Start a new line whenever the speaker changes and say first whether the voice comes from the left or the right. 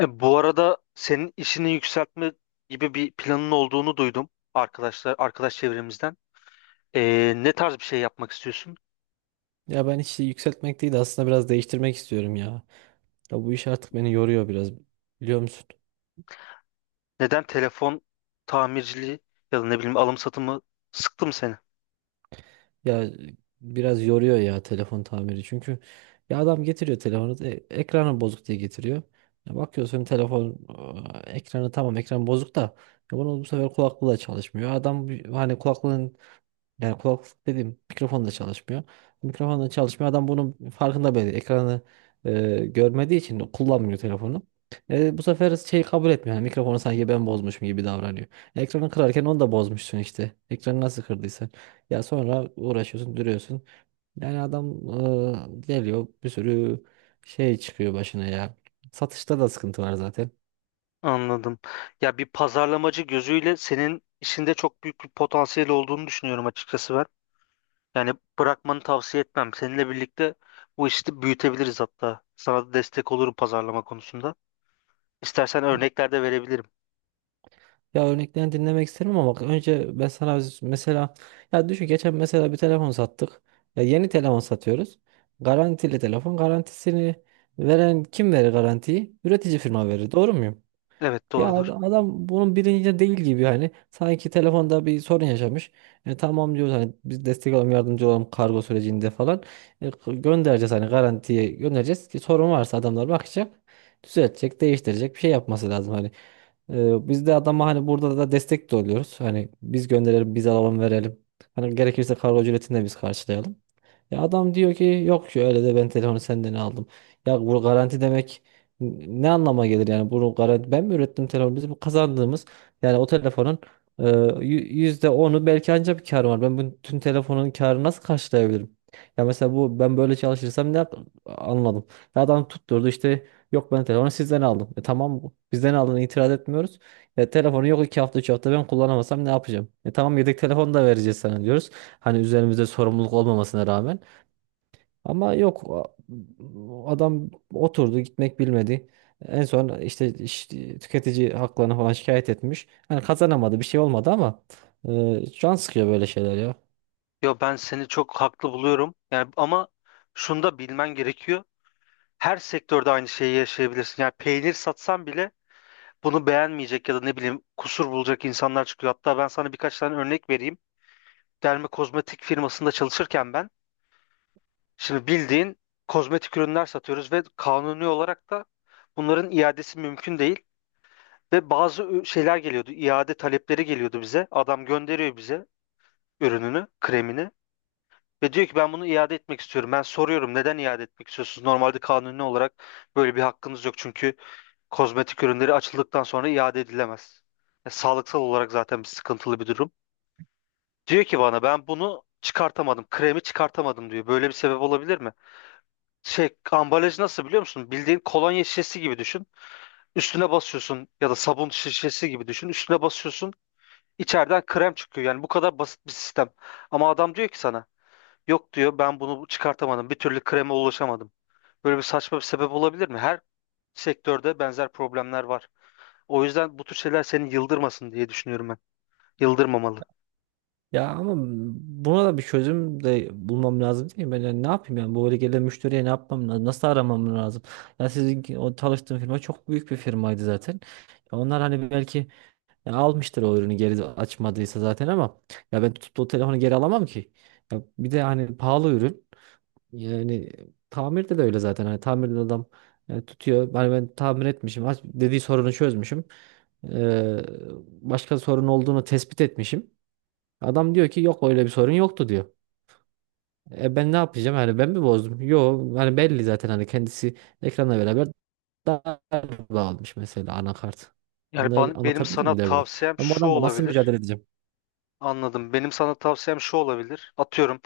left: Bu arada senin işini yükseltme gibi bir planın olduğunu duydum arkadaş çevremizden. Ne tarz bir şey yapmak istiyorsun?
right: Ya ben işi yükseltmek değil de aslında biraz değiştirmek istiyorum ya. Ya bu iş artık beni yoruyor biraz biliyor musun?
left: Neden telefon tamirciliği ya da ne bileyim alım satımı sıktı mı seni?
right: Ya e, Biraz yoruyor ya telefon tamiri çünkü ya adam getiriyor telefonu ekranı bozuk diye getiriyor. Ya bakıyorsun telefon ekranı tamam ekran bozuk da ya bunu bu sefer kulaklığı da çalışmıyor. Adam hani kulaklığın. Yani kulaklık dediğim mikrofon da çalışmıyor. Mikrofon da çalışmıyor. Adam bunun farkında bile değil. Ekranı görmediği için kullanmıyor telefonu. Bu sefer şey kabul etmiyor. Yani mikrofonu sanki ben bozmuşum gibi davranıyor. Ekranı kırarken onu da bozmuşsun işte. Ekranı nasıl kırdıysan. Ya sonra uğraşıyorsun, duruyorsun. Yani adam geliyor bir sürü şey çıkıyor başına ya. Satışta da sıkıntı var zaten.
left: Anladım. Ya bir pazarlamacı gözüyle senin işinde çok büyük bir potansiyel olduğunu düşünüyorum açıkçası ben. Yani bırakmanı tavsiye etmem. Seninle birlikte bu işi büyütebiliriz hatta. Sana da destek olurum pazarlama konusunda. İstersen örnekler de verebilirim.
right: Ya örneklerini dinlemek isterim ama bak önce ben sana mesela ya düşün geçen mesela bir telefon sattık. Ya yeni telefon satıyoruz. Garantili telefon. Garantisini veren kim verir garantiyi? Üretici firma verir. Doğru muyum?
left: Evet
right: Ya
left: doğrudur.
right: adam bunun bilincinde değil gibi hani sanki telefonda bir sorun yaşamış. Tamam diyoruz hani biz destek olalım yardımcı olalım kargo sürecinde falan. Göndereceğiz hani garantiye göndereceğiz ki sorun varsa adamlar bakacak düzeltecek değiştirecek bir şey yapması lazım hani. Biz de adama hani burada da destek de oluyoruz hani biz gönderelim biz alalım verelim. Hani gerekirse kargo ücretini de biz karşılayalım. Ya adam diyor ki yok ya öyle de ben telefonu senden aldım. Ya bu garanti demek ne anlama gelir yani bunu garanti ben mi ürettim telefonu bizim kazandığımız yani o telefonun e, yü- yüzde onu belki ancak bir kar var. Ben bütün telefonun karını nasıl karşılayabilirim? Ya mesela bu ben böyle çalışırsam anladım. Ya adam tutturdu işte yok ben telefonu sizden aldım. E tamam bizden aldığını itiraz etmiyoruz. Telefonu yok iki hafta üç hafta ben kullanamasam ne yapacağım? E tamam yedek telefon da vereceğiz sana diyoruz. Hani üzerimizde sorumluluk olmamasına rağmen. Ama yok adam oturdu gitmek bilmedi. En son işte tüketici haklarını falan şikayet etmiş. Yani kazanamadı bir şey olmadı ama can sıkıyor böyle şeyler ya.
left: Yo ben seni çok haklı buluyorum. Yani ama şunu da bilmen gerekiyor. Her sektörde aynı şeyi yaşayabilirsin. Yani peynir satsan bile bunu beğenmeyecek ya da ne bileyim kusur bulacak insanlar çıkıyor. Hatta ben sana birkaç tane örnek vereyim. Derme kozmetik firmasında çalışırken ben şimdi bildiğin kozmetik ürünler satıyoruz ve kanuni olarak da bunların iadesi mümkün değil. Ve bazı şeyler geliyordu. İade talepleri geliyordu bize. Adam gönderiyor bize ürününü, kremini. Ve diyor ki ben bunu iade etmek istiyorum. Ben soruyorum neden iade etmek istiyorsunuz? Normalde kanuni olarak böyle bir hakkınız yok. Çünkü kozmetik ürünleri açıldıktan sonra iade edilemez. Ya, sağlıksal olarak zaten bir sıkıntılı bir durum. Diyor ki bana ben bunu çıkartamadım. Kremi çıkartamadım diyor. Böyle bir sebep olabilir mi? Şey ambalaj nasıl biliyor musun? Bildiğin kolonya şişesi gibi düşün. Üstüne basıyorsun ya da sabun şişesi gibi düşün. Üstüne basıyorsun. İçeriden krem çıkıyor. Yani bu kadar basit bir sistem. Ama adam diyor ki sana yok diyor ben bunu çıkartamadım. Bir türlü kreme ulaşamadım. Böyle bir saçma bir sebep olabilir mi? Her sektörde benzer problemler var. O yüzden bu tür şeyler seni yıldırmasın diye düşünüyorum ben. Yıldırmamalı.
right: Ya ama buna da bir çözüm de bulmam lazım değil mi? Ben yani ne yapayım yani bu böyle gelen müşteriye ne yapmam lazım? Nasıl aramam lazım? Ya sizin o çalıştığım firma çok büyük bir firmaydı zaten. Ya onlar hani belki ya almıştır o ürünü geri açmadıysa zaten ama ya ben tutup da o telefonu geri alamam ki. Ya bir de hani pahalı ürün. Yani tamirde de öyle zaten. Hani tamirde de adam tutuyor. Hani ben tamir etmişim. Dediği sorunu çözmüşüm. Ee, Başka sorun olduğunu tespit etmişim. Adam diyor ki yok öyle bir sorun yoktu diyor. E ben ne yapacağım? Hani ben mi bozdum? Yok. Hani belli zaten hani kendisi ekranla beraber daha bağlamış mesela anakart.
left: Yani benim
right: Anlatabildim
left: sana
right: mi derdim.
left: tavsiyem
right: Ben bu
left: şu
right: adamla nasıl
left: olabilir.
right: mücadele edeceğim?
left: Anladım. Benim sana tavsiyem şu olabilir. Atıyorum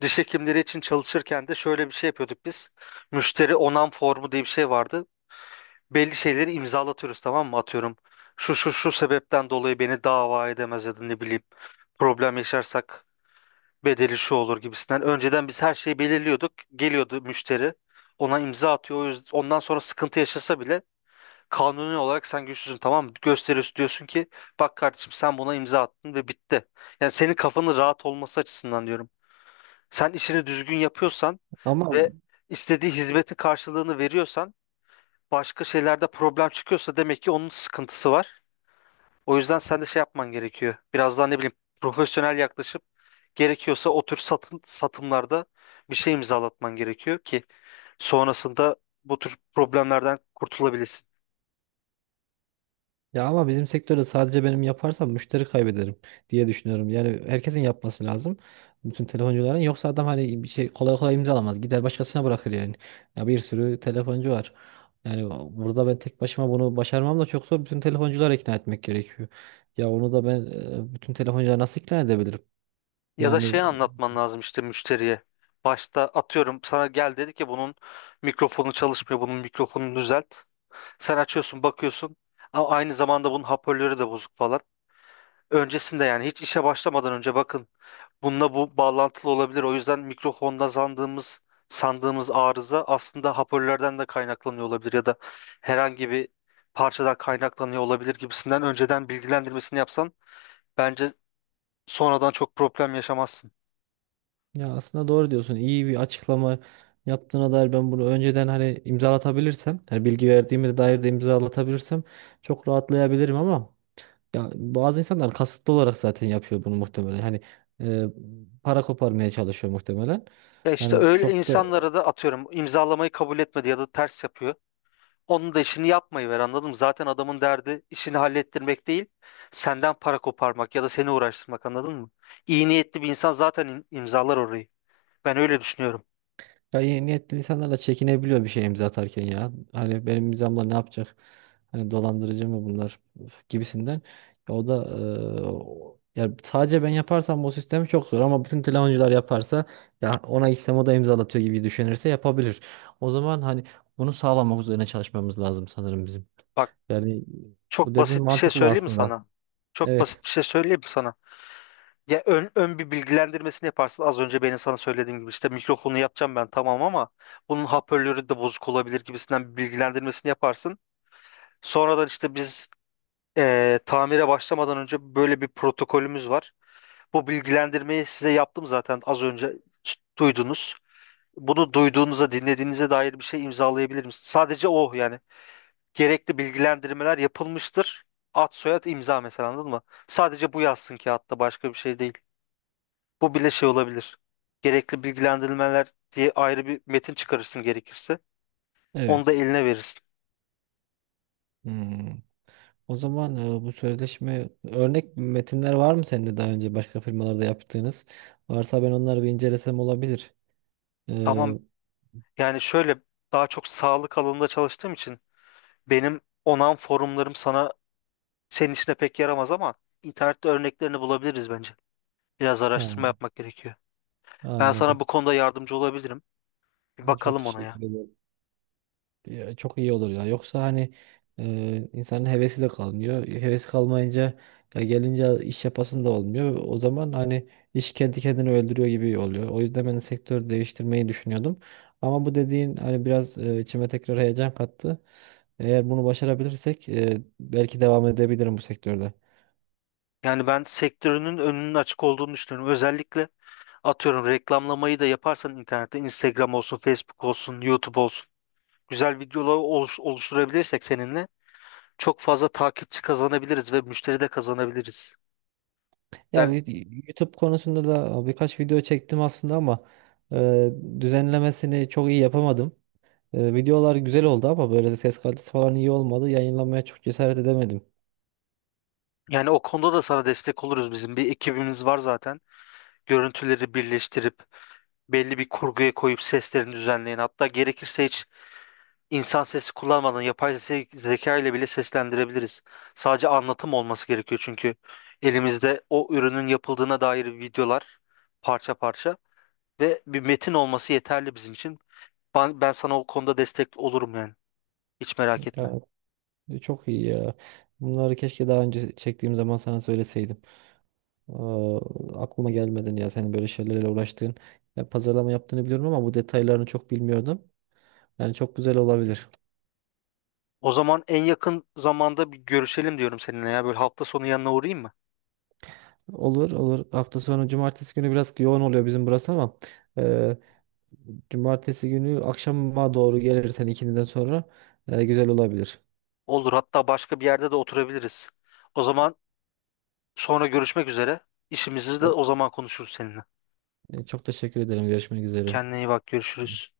left: diş hekimleri için çalışırken de şöyle bir şey yapıyorduk biz. Müşteri onam formu diye bir şey vardı. Belli şeyleri imzalatıyoruz tamam mı? Atıyorum şu şu şu sebepten dolayı beni dava edemez ya da ne bileyim problem yaşarsak bedeli şu olur gibisinden. Önceden biz her şeyi belirliyorduk. Geliyordu müşteri. Ona imza atıyor. Ondan sonra sıkıntı yaşasa bile kanuni olarak sen güçlüsün tamam mı? Gösteriyorsun diyorsun ki bak kardeşim sen buna imza attın ve bitti. Yani senin kafanın rahat olması açısından diyorum. Sen işini düzgün yapıyorsan
right: Ama
left: ve istediği hizmetin karşılığını veriyorsan başka şeylerde problem çıkıyorsa demek ki onun sıkıntısı var. O yüzden sen de şey yapman gerekiyor. Biraz daha ne bileyim profesyonel yaklaşıp gerekiyorsa o tür satımlarda bir şey imzalatman gerekiyor ki sonrasında bu tür problemlerden kurtulabilesin.
right: Ya ama bizim sektörde sadece benim yaparsam müşteri kaybederim diye düşünüyorum. Yani herkesin yapması lazım. Bütün telefoncuların. Yoksa adam hani bir şey kolay kolay imzalamaz. Gider başkasına bırakır yani. Ya bir sürü telefoncu var. Yani burada ben tek başıma bunu başarmam da çok zor. Bütün telefoncuları ikna etmek gerekiyor. Ya onu da ben bütün telefoncuları nasıl ikna edebilirim?
left: Ya da şey
right: Yani
left: anlatman lazım işte müşteriye. Başta atıyorum sana gel dedi ki bunun mikrofonu çalışmıyor, bunun mikrofonunu düzelt. Sen açıyorsun, bakıyorsun. Ama aynı zamanda bunun hoparlörü de bozuk falan. Öncesinde yani hiç işe başlamadan önce bakın. Bununla bu bağlantılı olabilir. O yüzden mikrofonda sandığımız arıza aslında hoparlörlerden de kaynaklanıyor olabilir ya da herhangi bir parçadan kaynaklanıyor olabilir gibisinden önceden bilgilendirmesini yapsan bence sonradan çok problem yaşamazsın.
right: Ya aslında doğru diyorsun. İyi bir açıklama yaptığına dair ben bunu önceden hani imzalatabilirsem, hani bilgi verdiğime dair de imzalatabilirsem çok rahatlayabilirim ama ya bazı insanlar kasıtlı olarak zaten yapıyor bunu muhtemelen. E, Para koparmaya çalışıyor muhtemelen.
left: Ya işte
right: Yani
left: öyle
right: çok da
left: insanlara da atıyorum imzalamayı kabul etmedi ya da ters yapıyor. Onun da işini yapmayı ver anladın mı? Zaten adamın derdi işini hallettirmek değil, senden para koparmak ya da seni uğraştırmak anladın mı? İyi niyetli bir insan zaten imzalar orayı. Ben öyle düşünüyorum.
right: ya iyi niyetli insanlarla çekinebiliyor bir şey imza atarken ya. Hani benim imzamla ne yapacak? Hani dolandırıcı mı bunlar Üf, gibisinden. Ya o da ya sadece ben yaparsam bu sistemi çok zor ama bütün telefoncular yaparsa ya ona gitsem o da imzalatıyor gibi düşünürse yapabilir. O zaman hani bunu sağlamak üzerine çalışmamız lazım sanırım bizim.
left: Bak
right: Yani bu
left: Çok
right: dediğin
left: basit bir şey
right: mantıklı
left: söyleyeyim mi
right: aslında.
left: sana? Çok
right: Evet.
left: basit bir şey söyleyeyim mi sana? Ya ön bir bilgilendirmesini yaparsın. Az önce benim sana söylediğim gibi işte mikrofonu yapacağım ben tamam ama bunun hoparlörü de bozuk olabilir gibisinden bir bilgilendirmesini yaparsın. Sonradan işte biz tamire başlamadan önce böyle bir protokolümüz var. Bu bilgilendirmeyi size yaptım zaten az önce duydunuz. Bunu duyduğunuza, dinlediğinize dair bir şey imzalayabilir misiniz? Sadece o yani gerekli bilgilendirmeler yapılmıştır. Ad soyad imza mesela anladın mı? Sadece bu yazsın ki hatta başka bir şey değil. Bu bile şey olabilir. Gerekli bilgilendirmeler diye ayrı bir metin çıkarırsın gerekirse. Onu da
right: Evet.
left: eline verirsin.
right: Hmm. O zaman bu sözleşme örnek metinler var mı sende daha önce başka firmalarda yaptığınız? Varsa ben onları bir incelesem olabilir.
left: Tamam.
right: Ee,
left: Hmm. Yani şöyle daha çok sağlık alanında çalıştığım için benim onan forumlarım senin işine pek yaramaz ama internette örneklerini bulabiliriz bence. Biraz araştırma
right: ha,
left: yapmak gerekiyor. Ben sana
right: anladım.
left: bu konuda yardımcı olabilirim. Bir
right: Ha, çok
left: bakalım ona ya.
right: teşekkür ederim. Ya, çok iyi olur ya. Yoksa hani insanın hevesi de kalmıyor. Hevesi kalmayınca ya gelince iş yapasın da olmuyor. O zaman hani iş kendi kendini öldürüyor gibi oluyor. O yüzden ben sektör değiştirmeyi düşünüyordum. Ama bu dediğin hani biraz içime tekrar heyecan kattı. Eğer bunu başarabilirsek belki devam edebilirim bu sektörde.
left: Yani ben sektörünün önünün açık olduğunu düşünüyorum. Özellikle atıyorum reklamlamayı da yaparsan internette Instagram olsun, Facebook olsun, YouTube olsun güzel videolar oluşturabilirsek seninle çok fazla takipçi kazanabiliriz ve müşteri de kazanabiliriz. Ben,
right: YouTube konusunda da birkaç video çektim aslında ama e, düzenlemesini çok iyi yapamadım. Videolar güzel oldu ama böyle ses kalitesi falan iyi olmadı. Yayınlamaya çok cesaret edemedim.
left: Yani o konuda da sana destek oluruz. Bizim bir ekibimiz var zaten. Görüntüleri birleştirip belli bir kurguya koyup seslerini düzenleyen hatta gerekirse hiç İnsan sesi kullanmadan yapay zeka ile bile seslendirebiliriz. Sadece anlatım olması gerekiyor çünkü elimizde o ürünün yapıldığına dair videolar parça parça ve bir metin olması yeterli bizim için. Ben sana o konuda destek olurum yani. Hiç merak etme.
right: Ya, çok iyi ya. Bunları keşke daha önce çektiğim zaman sana söyleseydim. Aa, aklıma gelmedin ya senin böyle şeylerle uğraştığın. Ya, pazarlama yaptığını biliyorum ama bu detaylarını çok bilmiyordum. Yani çok güzel olabilir.
left: O zaman en yakın zamanda bir görüşelim diyorum seninle ya. Böyle hafta sonu yanına uğrayayım mı?
right: Olur olur. Hafta sonu cumartesi günü biraz yoğun oluyor bizim burası ama e, cumartesi günü akşama doğru gelirsen ikindiden sonra güzel olabilir.
left: Olur. Hatta başka bir yerde de oturabiliriz. O zaman sonra görüşmek üzere. İşimizi de o zaman konuşuruz seninle.
right: Çok teşekkür ederim. Görüşmek üzere.
left: Kendine iyi bak. Görüşürüz.